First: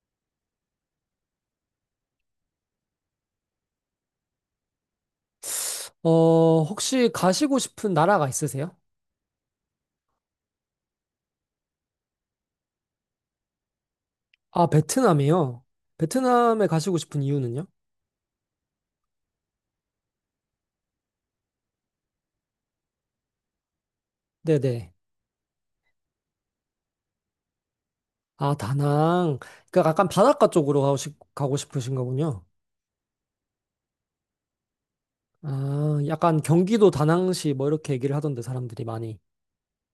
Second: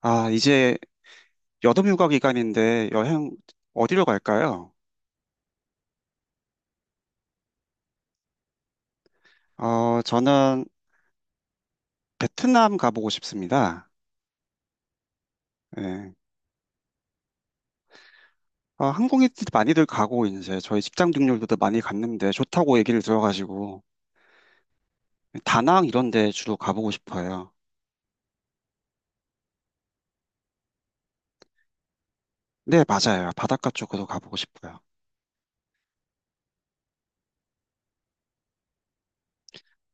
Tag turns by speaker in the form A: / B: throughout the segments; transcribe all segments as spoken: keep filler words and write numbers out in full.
A: 아, 이제 여름 휴가 기간인데 여행 어디로 갈까요?
B: 어, 혹시 가시고 싶은 나라가 있으세요?
A: 어, 저는 베트남 가보고 싶습니다.
B: 아, 베트남이요.
A: 예.
B: 베트남에 가시고 싶은 이유는요?
A: 아, 한국인들 많이들 가고 이제 저희 직장 동료들도 많이 갔는데 좋다고 얘기를 들어가지고
B: 네네.
A: 다낭 이런 데 주로 가보고 싶어요.
B: 아, 다낭. 그러니까 약간 바닷가 쪽으로 가고, 싶, 가고 싶으신 거군요.
A: 네, 맞아요. 바닷가 쪽으로 가보고 싶어요.
B: 아, 약간 경기도 다낭시 뭐 이렇게 얘기를 하던데 사람들이 많이.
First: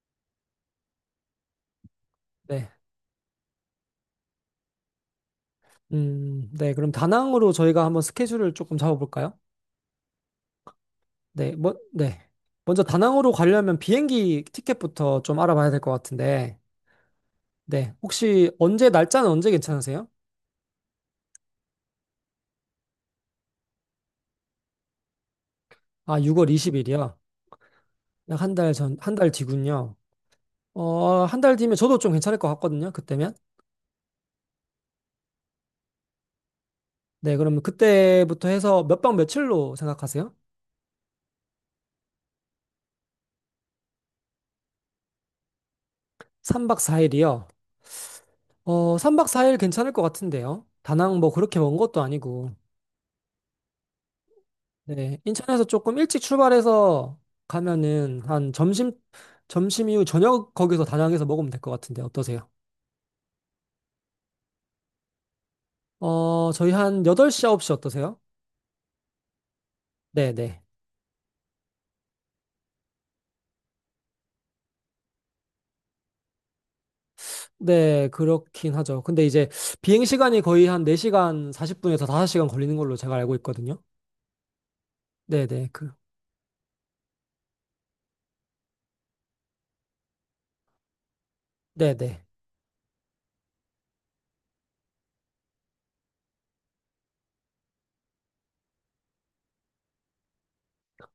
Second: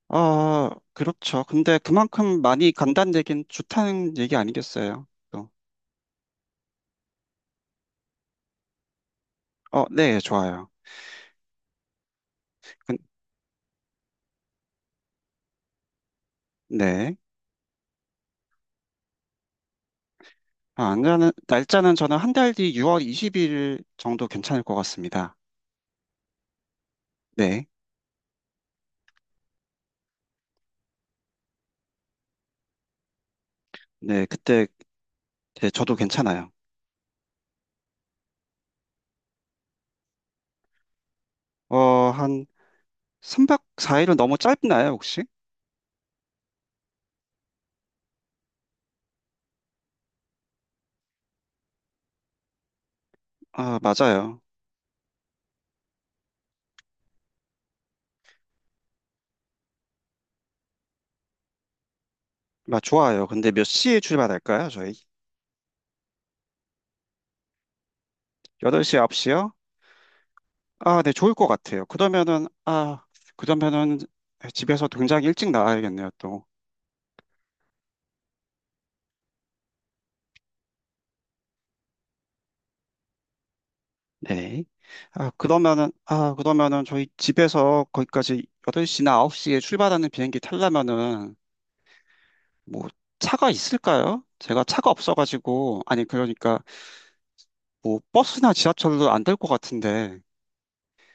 A: 아, 그렇죠. 근데 그만큼
B: 네.
A: 많이 간다는 얘기는 좋다는 얘기 아니겠어요? 또.
B: 음, 네. 그럼 다낭으로 저희가 한번 스케줄을 조금 잡아볼까요?
A: 어, 네, 좋아요.
B: 네. 뭐, 네. 먼저
A: 근-
B: 다낭으로 가려면 비행기 티켓부터 좀 알아봐야 될 것 같은데.
A: 네.
B: 네. 혹시 언제, 날짜는 언제 괜찮으세요?
A: 아, 안 가는, 날짜는 저는 한 달 뒤 유월 이십 일 정도 괜찮을 것 같습니다.
B: 아, 유월 이십 일이요?
A: 네.
B: 약 한 달 전, 한 달 뒤군요. 어, 한 달 뒤면 저도 좀 괜찮을 것 같거든요. 그때면.
A: 네, 그때, 네, 저도 괜찮아요.
B: 네, 그러면 그때부터 해서 몇 박 며칠로 생각하세요?
A: 어, 한 삼 박 사 일은 너무 짧나요, 혹시?
B: 삼 박 사 일이요. 어, 삼 박 사 일 괜찮을 것 같은데요. 다낭 뭐 그렇게 먼 것도 아니고.
A: 아, 맞아요.
B: 네, 인천에서 조금 일찍 출발해서 가면은 한 점심, 점심 이후 저녁 거기서 다낭에서 먹으면 될 것 같은데 어떠세요?
A: 아, 좋아요. 근데 몇 시에 출발할까요, 저희?
B: 어, 저희 한 여덟 시, 아홉 시 어떠세요?
A: 여덟 시, 아홉 시요?
B: 네, 네.
A: 아, 네, 좋을 것 같아요. 그러면은, 아, 그러면은 집에서 굉장히 일찍 나와야겠네요, 또.
B: 네, 그렇긴 하죠. 근데 이제 비행 시간이 거의 한 네 시간 사십 분에서 다섯 시간 걸리는 걸로 제가 알고 있거든요.
A: 네. 아,
B: 네, 네.
A: 그러면은,
B: 그
A: 아, 그러면은 저희 집에서 거기까지 여덟 시나 아홉 시에 출발하는 비행기 타려면은
B: 네, 네.
A: 뭐 차가 있을까요? 제가 차가 없어가지고 아니 그러니까 뭐 버스나 지하철도 안 될 것 같은데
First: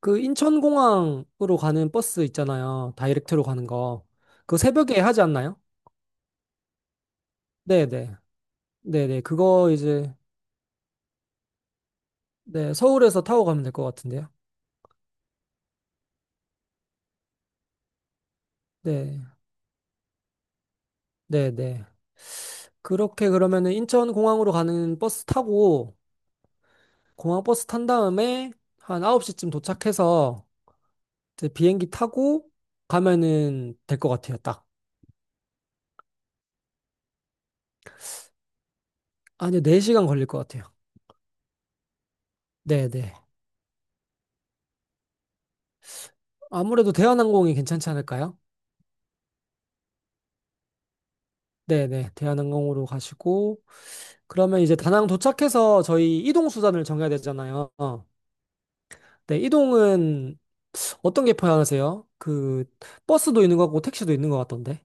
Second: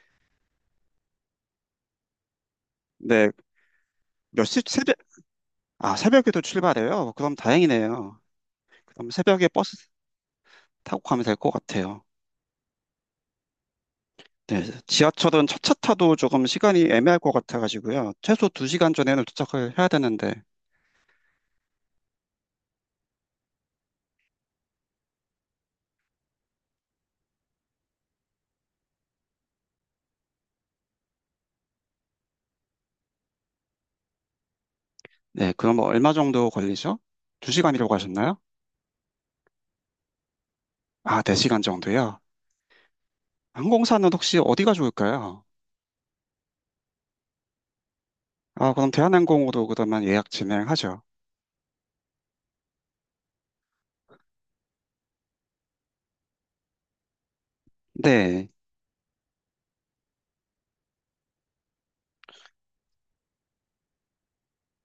B: 그 인천공항으로 가는 버스 있잖아요.
A: 네.
B: 다이렉트로 가는 거.
A: 몇
B: 그
A: 시 새벽.
B: 새벽에 하지 않나요?
A: 아, 새벽에도 출발해요? 그럼
B: 네, 네.
A: 다행이네요.
B: 네,
A: 그럼
B: 네.
A: 새벽에
B: 그거
A: 버스
B: 이제
A: 타고 가면 될 것 같아요.
B: 네, 서울에서 타고 가면 될 것 같은데요.
A: 네, 지하철은 첫차 타도 조금 시간이 애매할 것 같아가지고요. 최소 두 시간
B: 네.
A: 전에는 도착을 해야 되는데.
B: 네, 네. 그렇게 그러면은 인천공항으로 가는 버스 타고 공항 버스 탄 다음에 한 아홉 시쯤 도착해서 이제 비행기 타고 가면은 될 것 같아요. 딱.
A: 네, 그럼 뭐 얼마 정도 걸리죠? 두 시간이라고 하셨나요?
B: 아니요, 네 시간 걸릴 것 같아요.
A: 아, 네 시간 정도요?
B: 네네.
A: 항공사는 혹시 어디가 좋을까요?
B: 아무래도 대한항공이 괜찮지 않을까요?
A: 아, 그럼 대한항공으로 그러면 예약 진행하죠.
B: 네네. 대한항공으로 가시고, 그러면 이제 다낭 도착해서 저희 이동 수단을 정해야 되잖아요.
A: 네.
B: 네, 이동은 어떤 게 편하세요? 그, 버스도 있는 것 같고, 택시도 있는 것 같던데.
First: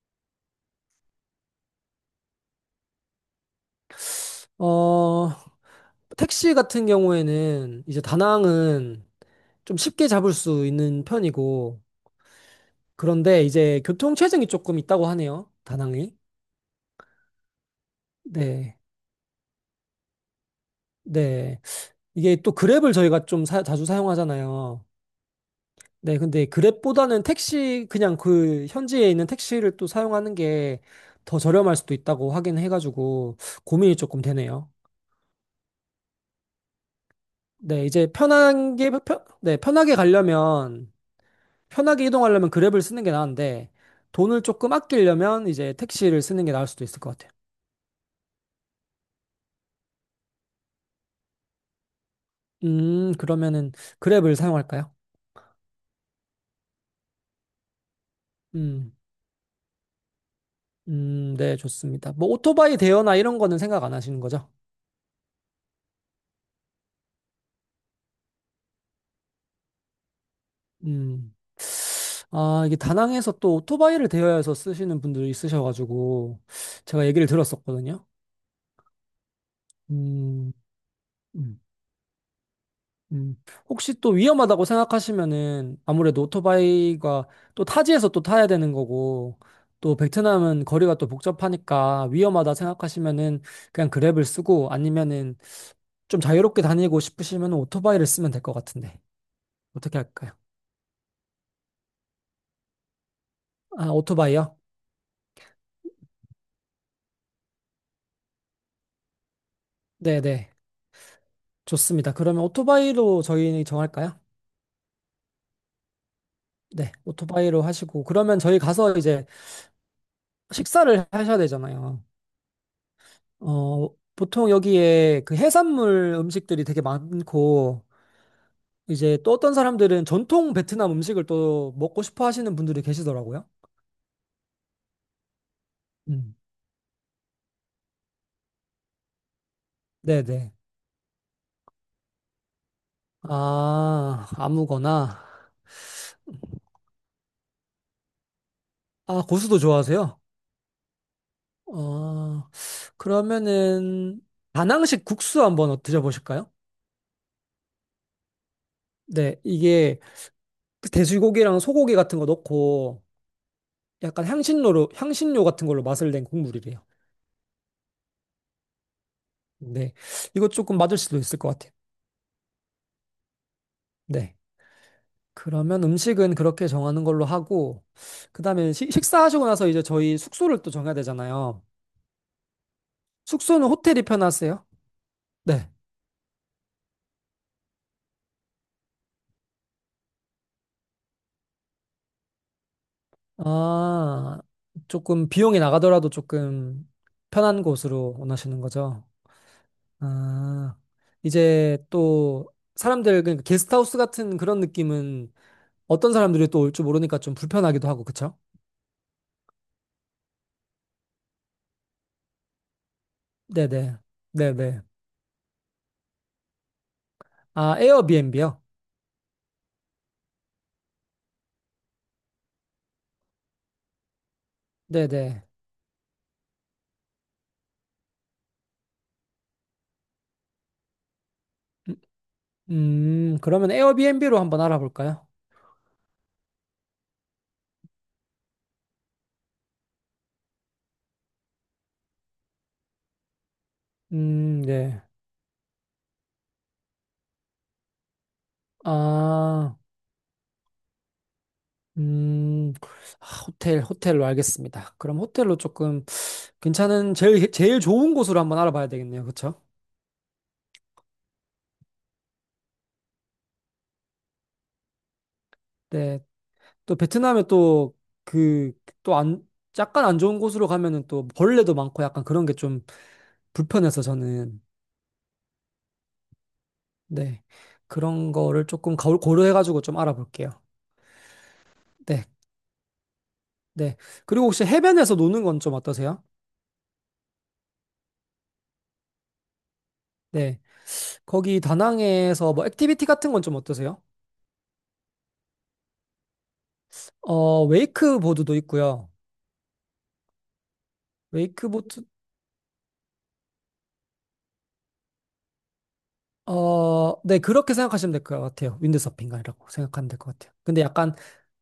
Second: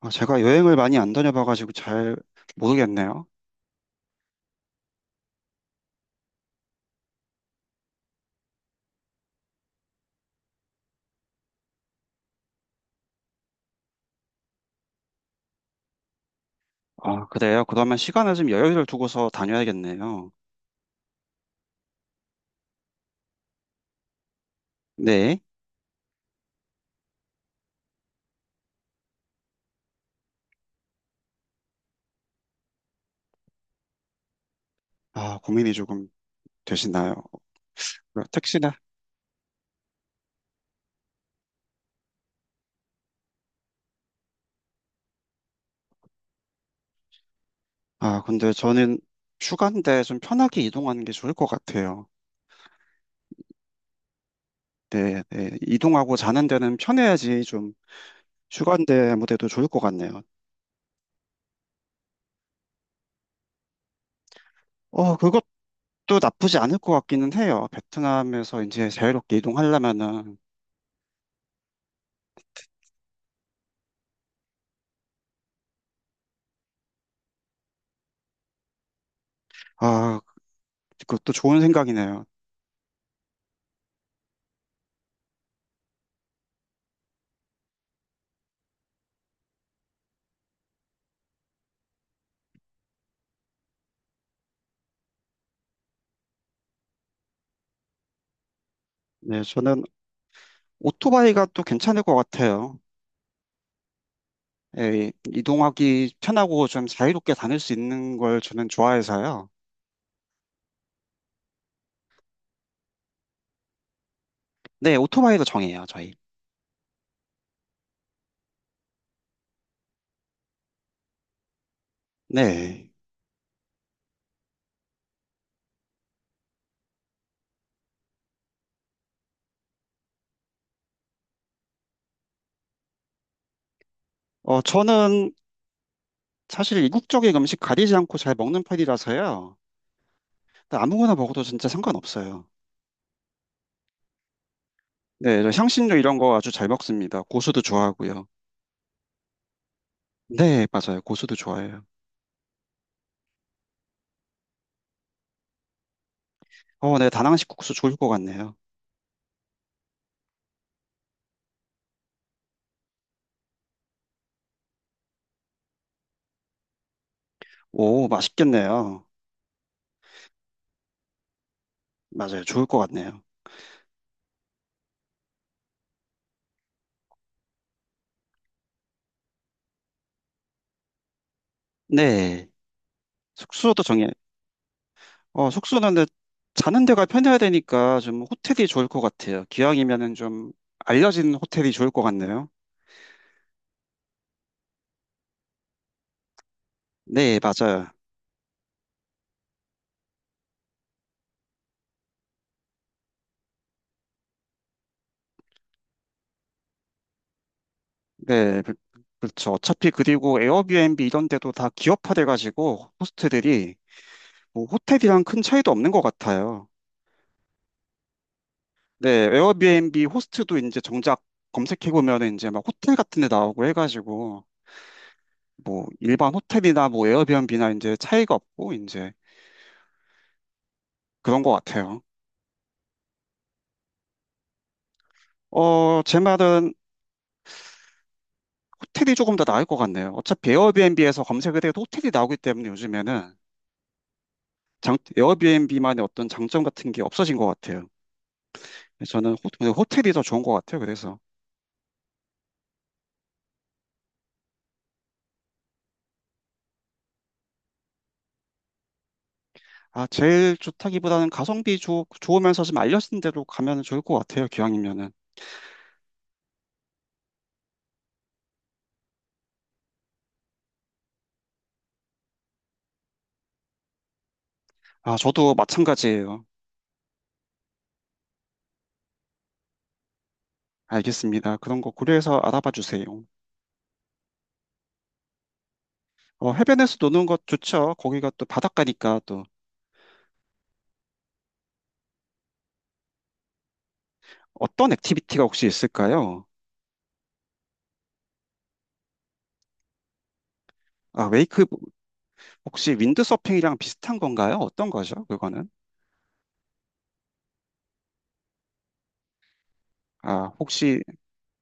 A: 아, 제가 여행을 많이 안 다녀봐가지고 잘 모르겠네요.
B: 어, 택시 같은 경우에는 이제 다낭은 좀 쉽게 잡을 수 있는 편이고, 그런데 이제 교통 체증이 조금 있다고 하네요. 다낭이.
A: 아, 그래요? 그러면 시간을 좀
B: 네,
A: 여유를 두고서 다녀야겠네요.
B: 네. 이게 또 그랩을 저희가 좀 사- 자주 사용하잖아요.
A: 네.
B: 네, 근데 그랩보다는 택시, 그냥 그 현지에 있는 택시를 또 사용하는 게 더 저렴할 수도 있다고 하긴 해가지고 고민이 조금 되네요.
A: 아, 고민이 조금 되시나요?
B: 네, 이제
A: 네, 택시나?
B: 편한 게, 편, 네, 편하게 가려면, 편하게 이동하려면 그랩을 쓰는 게 나은데 돈을 조금 아끼려면 이제 택시를 쓰는 게 나을 수도 있을 것 같아요.
A: 아, 근데 저는 휴가인데 좀 편하게 이동하는 게 좋을 것 같아요.
B: 음, 그러면은 그랩을 사용할까요?
A: 네, 네. 이동하고 자는 데는 편해야지 좀
B: 음,
A: 휴가인데 아무데도 좋을 것 같네요.
B: 음, 네, 좋습니다. 뭐 오토바이 대여나 이런 거는 생각 안 하시는 거죠?
A: 어, 그것도 나쁘지 않을 것 같기는 해요. 베트남에서 이제 자유롭게 이동하려면은.
B: 음. 아, 이게 다낭에서 또 오토바이를 대여해서 쓰시는 분들이 있으셔가지고, 제가 얘기를 들었었거든요.
A: 아,
B: 음,
A: 그것도
B: 음,
A: 좋은 생각이네요.
B: 음. 혹시 또 위험하다고 생각하시면은, 아무래도 오토바이가 또 타지에서 또 타야 되는 거고, 또 베트남은 거리가 또 복잡하니까 위험하다 생각하시면은 그냥 그랩을 쓰고 아니면은 좀 자유롭게 다니고 싶으시면 오토바이를 쓰면 될 것 같은데.
A: 네, 저는
B: 어떻게 할까요?
A: 오토바이가 또 괜찮을 것 같아요.
B: 아, 오토바이요?
A: 예, 이동하기 편하고 좀 자유롭게 다닐 수 있는 걸 저는 좋아해서요.
B: 네네. 좋습니다. 그러면 오토바이로 저희 정할까요?
A: 네, 오토바이로 정해요, 저희.
B: 네, 오토바이로 하시고 그러면 저희 가서 이제 식사를 하셔야 되잖아요.
A: 네.
B: 어, 보통 여기에 그 해산물 음식들이 되게 많고 이제 또 어떤 사람들은 전통 베트남 음식을 또 먹고 싶어 하시는 분들이 계시더라고요.
A: 어, 저는
B: 음.
A: 사실 이국적인 음식 가리지 않고 잘 먹는 편이라서요.
B: 네, 네.
A: 아무거나 먹어도 진짜 상관없어요.
B: 아, 아무거나.
A: 네, 저 향신료 이런 거 아주 잘 먹습니다. 고수도 좋아하고요.
B: 아, 고수도 좋아하세요?
A: 네, 맞아요. 고수도 좋아해요.
B: 어, 그러면은 다낭식 국수 한번 드셔보실까요?
A: 어, 네, 다낭식 국수 좋을 것 같네요.
B: 네, 이게 그 돼지고기랑 소고기 같은 거 넣고 약간 향신료로, 향신료 같은 걸로 맛을 낸 국물이래요.
A: 오, 맛있겠네요.
B: 네. 이거 조금 맞을 수도 있을 것 같아요.
A: 맞아요. 좋을 것 같네요.
B: 네. 그러면 음식은 그렇게 정하는 걸로 하고, 그 다음에 식사하시고 나서 이제 저희 숙소를 또 정해야 되잖아요.
A: 네.
B: 숙소는
A: 숙소도
B: 호텔이
A: 정해.
B: 편하세요?
A: 어,
B: 네.
A: 숙소는 근데 자는 데가 편해야 되니까 좀 호텔이 좋을 것 같아요. 기왕이면은 좀 알려진 호텔이 좋을 것 같네요.
B: 아, 조금 비용이 나가더라도 조금
A: 네,
B: 편한
A: 맞아요.
B: 곳으로 원하시는 거죠? 아, 이제 또 사람들, 그러니까 게스트하우스 같은 그런 느낌은 어떤 사람들이 또 올 줄 모르니까 좀 불편하기도 하고, 그쵸?
A: 네, 그- 그렇죠. 어차피 그리고 에어비앤비 이런 데도 다 기업화돼가지고 호스트들이
B: 네네.
A: 뭐
B: 네네.
A: 호텔이랑 큰 차이도 없는 것 같아요.
B: 아, 에어비앤비요?
A: 네, 에어비앤비 호스트도 이제 정작 검색해보면 이제 막 호텔 같은 데 나오고 해가지고
B: 네네.
A: 뭐 일반 호텔이나 뭐 에어비앤비나 이제 차이가 없고 이제 그런 것
B: 음,
A: 같아요.
B: 음, 그러면 에어비앤비로 한번 알아볼까요?
A: 어, 제 말은 호텔이 조금 더 나을 것 같네요. 어차피 에어비앤비에서 검색을 해도 호텔이 나오기 때문에 요즘에는
B: 음,
A: 장,
B: 네.
A: 에어비앤비만의 어떤 장점 같은 게 없어진 것 같아요. 저는 호,
B: 아,
A: 호텔이 더 좋은 것 같아요. 그래서.
B: 음, 아, 호텔, 호텔로 알겠습니다. 그럼 호텔로 조금 괜찮은, 제일, 제일 좋은 곳으로 한번 알아봐야 되겠네요. 그쵸?
A: 아, 제일 좋다기보다는 가성비 좋, 좋으면서 좀 알려진 대로 가면 좋을 것 같아요. 기왕이면은.
B: 네. 또 베트남에 또 그, 또 안, 약간 안 좋은 곳으로 가면은 또 벌레도 많고 약간 그런 게 좀 불편해서 저는,
A: 아, 저도 마찬가지예요.
B: 네. 그런 거를 조금 거- 고려해가지고 좀 알아볼게요.
A: 알겠습니다. 그런 거
B: 네.
A: 고려해서 알아봐 주세요.
B: 네. 그리고 혹시 해변에서 노는 건 좀 어떠세요?
A: 어, 해변에서 노는 것 좋죠. 거기가 또 바닷가니까 또.
B: 네. 거기 다낭에서 뭐 액티비티 같은 건 좀 어떠세요?
A: 어떤 액티비티가 혹시 있을까요?
B: 어, 웨이크보드도 있고요.
A: 아, 웨이크.
B: 웨이크보드,
A: 혹시 윈드서핑이랑 비슷한 건가요? 어떤 거죠? 그거는?
B: 어, 네. 그렇게 생각하시면 될 것 같아요. 윈드서핑 이라고 생각하면 될 것
A: 아,
B: 같아요. 근데
A: 혹시,
B: 약간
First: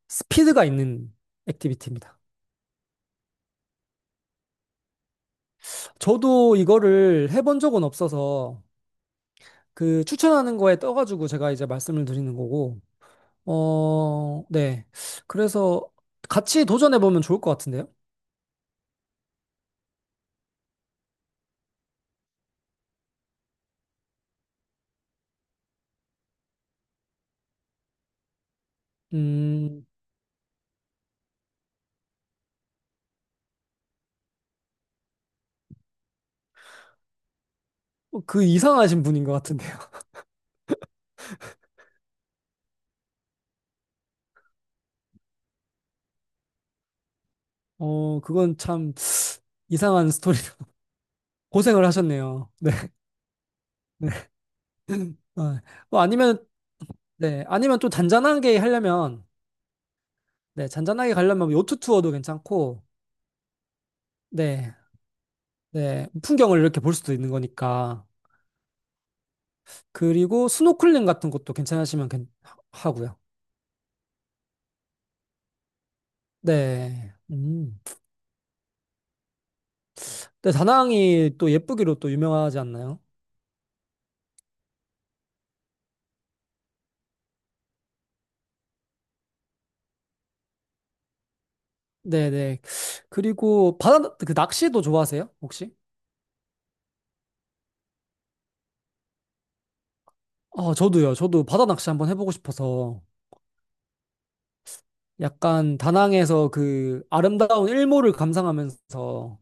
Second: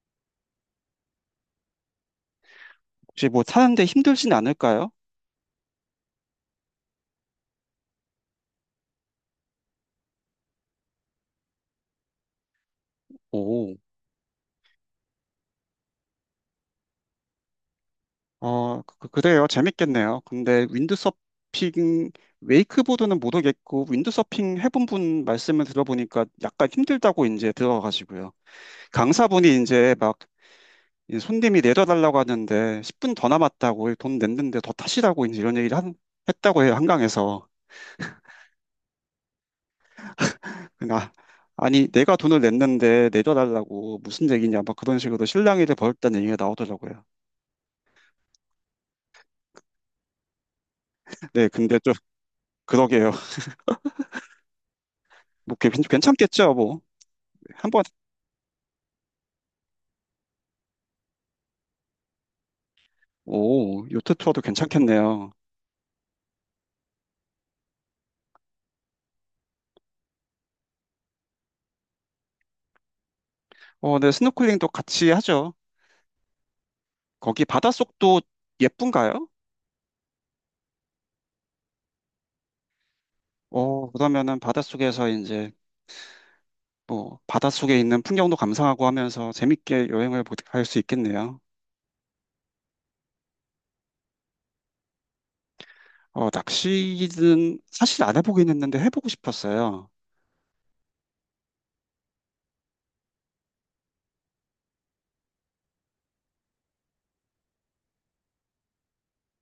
B: 스피드가 있는 액티비티입니다.
A: 혹시 뭐 사는데 힘들진 않을까요?
B: 저도 이거를 해본 적은 없어서 그 추천하는 거에 떠가지고 제가 이제 말씀을 드리는 거고,
A: 오.
B: 어, 네. 그래서 같이 도전해보면 좋을 것 같은데요?
A: 어, 그, 그래요. 재밌겠네요. 근데 윈드서핑, 웨이크보드는 모르겠고, 윈드서핑 해본 분 말씀을 들어보니까 약간 힘들다고 이제 들어가시고요. 강사분이
B: 음.
A: 이제 막 이 손님이 내려달라고 하는데 십 분 더 남았다고 돈 냈는데 더 타시라고 이제 이런 얘기를 한, 했다고 해요. 한강에서.
B: 어, 그 이상하신 분인 것 같은데요.
A: 근데 아, 아니, 내가 돈을 냈는데 내려달라고 무슨 얘기냐. 막 그런 식으로 실랑이를 벌였다는 얘기가 나오더라고요.
B: 어, 그건 참 이상한 스토리로
A: 네, 근데
B: 고생을
A: 좀
B: 하셨네요. 네,
A: 그러게요.
B: 네.
A: 뭐
B: 어,
A: 괜-
B: 뭐 아니면,
A: 괜찮겠죠, 뭐.
B: 네, 아니면
A: 한번.
B: 좀 잔잔하게 하려면, 네, 잔잔하게 가려면 뭐 요트 투어도 괜찮고,
A: 오, 요트 투어도
B: 네,
A: 괜찮겠네요.
B: 네, 풍경을 이렇게 볼 수도 있는 거니까. 그리고 스노클링 같은 것도 괜찮으시면 괜- 하- 하고요.
A: 어, 네, 스노클링도 같이 하죠.
B: 네,
A: 거기
B: 음.
A: 바닷속도 예쁜가요?
B: 네, 다낭이 또 예쁘기로 또 유명하지 않나요?
A: 어, 그러면은 바닷속에서 이제 뭐 바닷속에 있는 풍경도 감상하고 하면서 재밌게 여행을 할 수 있겠네요.
B: 네, 네. 그리고 바다, 그 낚시도 좋아하세요? 혹시?
A: 어, 낚시는 사실 안 해보긴 했는데 해보고 싶었어요.
B: 아, 저도요. 저도 바다 낚시 한번 해보고 싶어서 약간 다낭에서 그 아름다운 일몰을 감상하면서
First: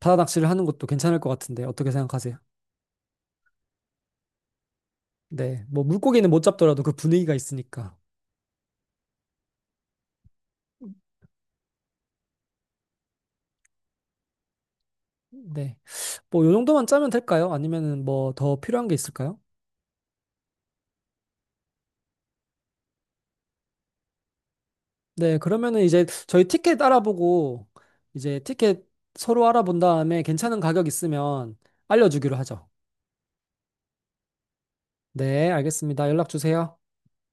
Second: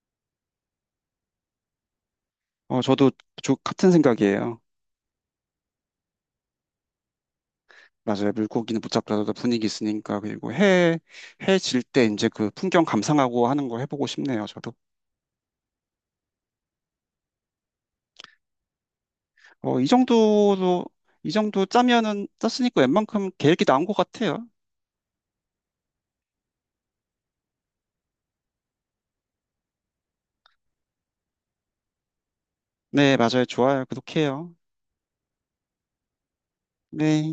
B: 바다 낚시를 하는 것도 괜찮을 것 같은데 어떻게 생각하세요?
A: 어, 저도 저 같은 생각이에요.
B: 네, 뭐 물고기는 못 잡더라도 그 분위기가 있으니까.
A: 맞아요. 물고기는 못 잡더라도 분위기 있으니까 그리고 해 해질 때 이제 그 풍경 감상하고 하는 거 해보고 싶네요. 저도.
B: 네, 뭐 요 정도만 짜면 될까요? 아니면은 뭐 더 필요한 게 있을까요?
A: 어, 이 정도도, 이 정도 짜면은 짰으니까 웬만큼 계획이 나온 것 같아요.
B: 네, 그러면은 이제 저희 티켓 알아보고 이제 티켓 서로 알아본 다음에 괜찮은 가격 있으면 알려주기로 하죠.
A: 네, 맞아요. 좋아요. 구독해요.
B: 네, 알겠습니다. 연락 주세요.
A: 네.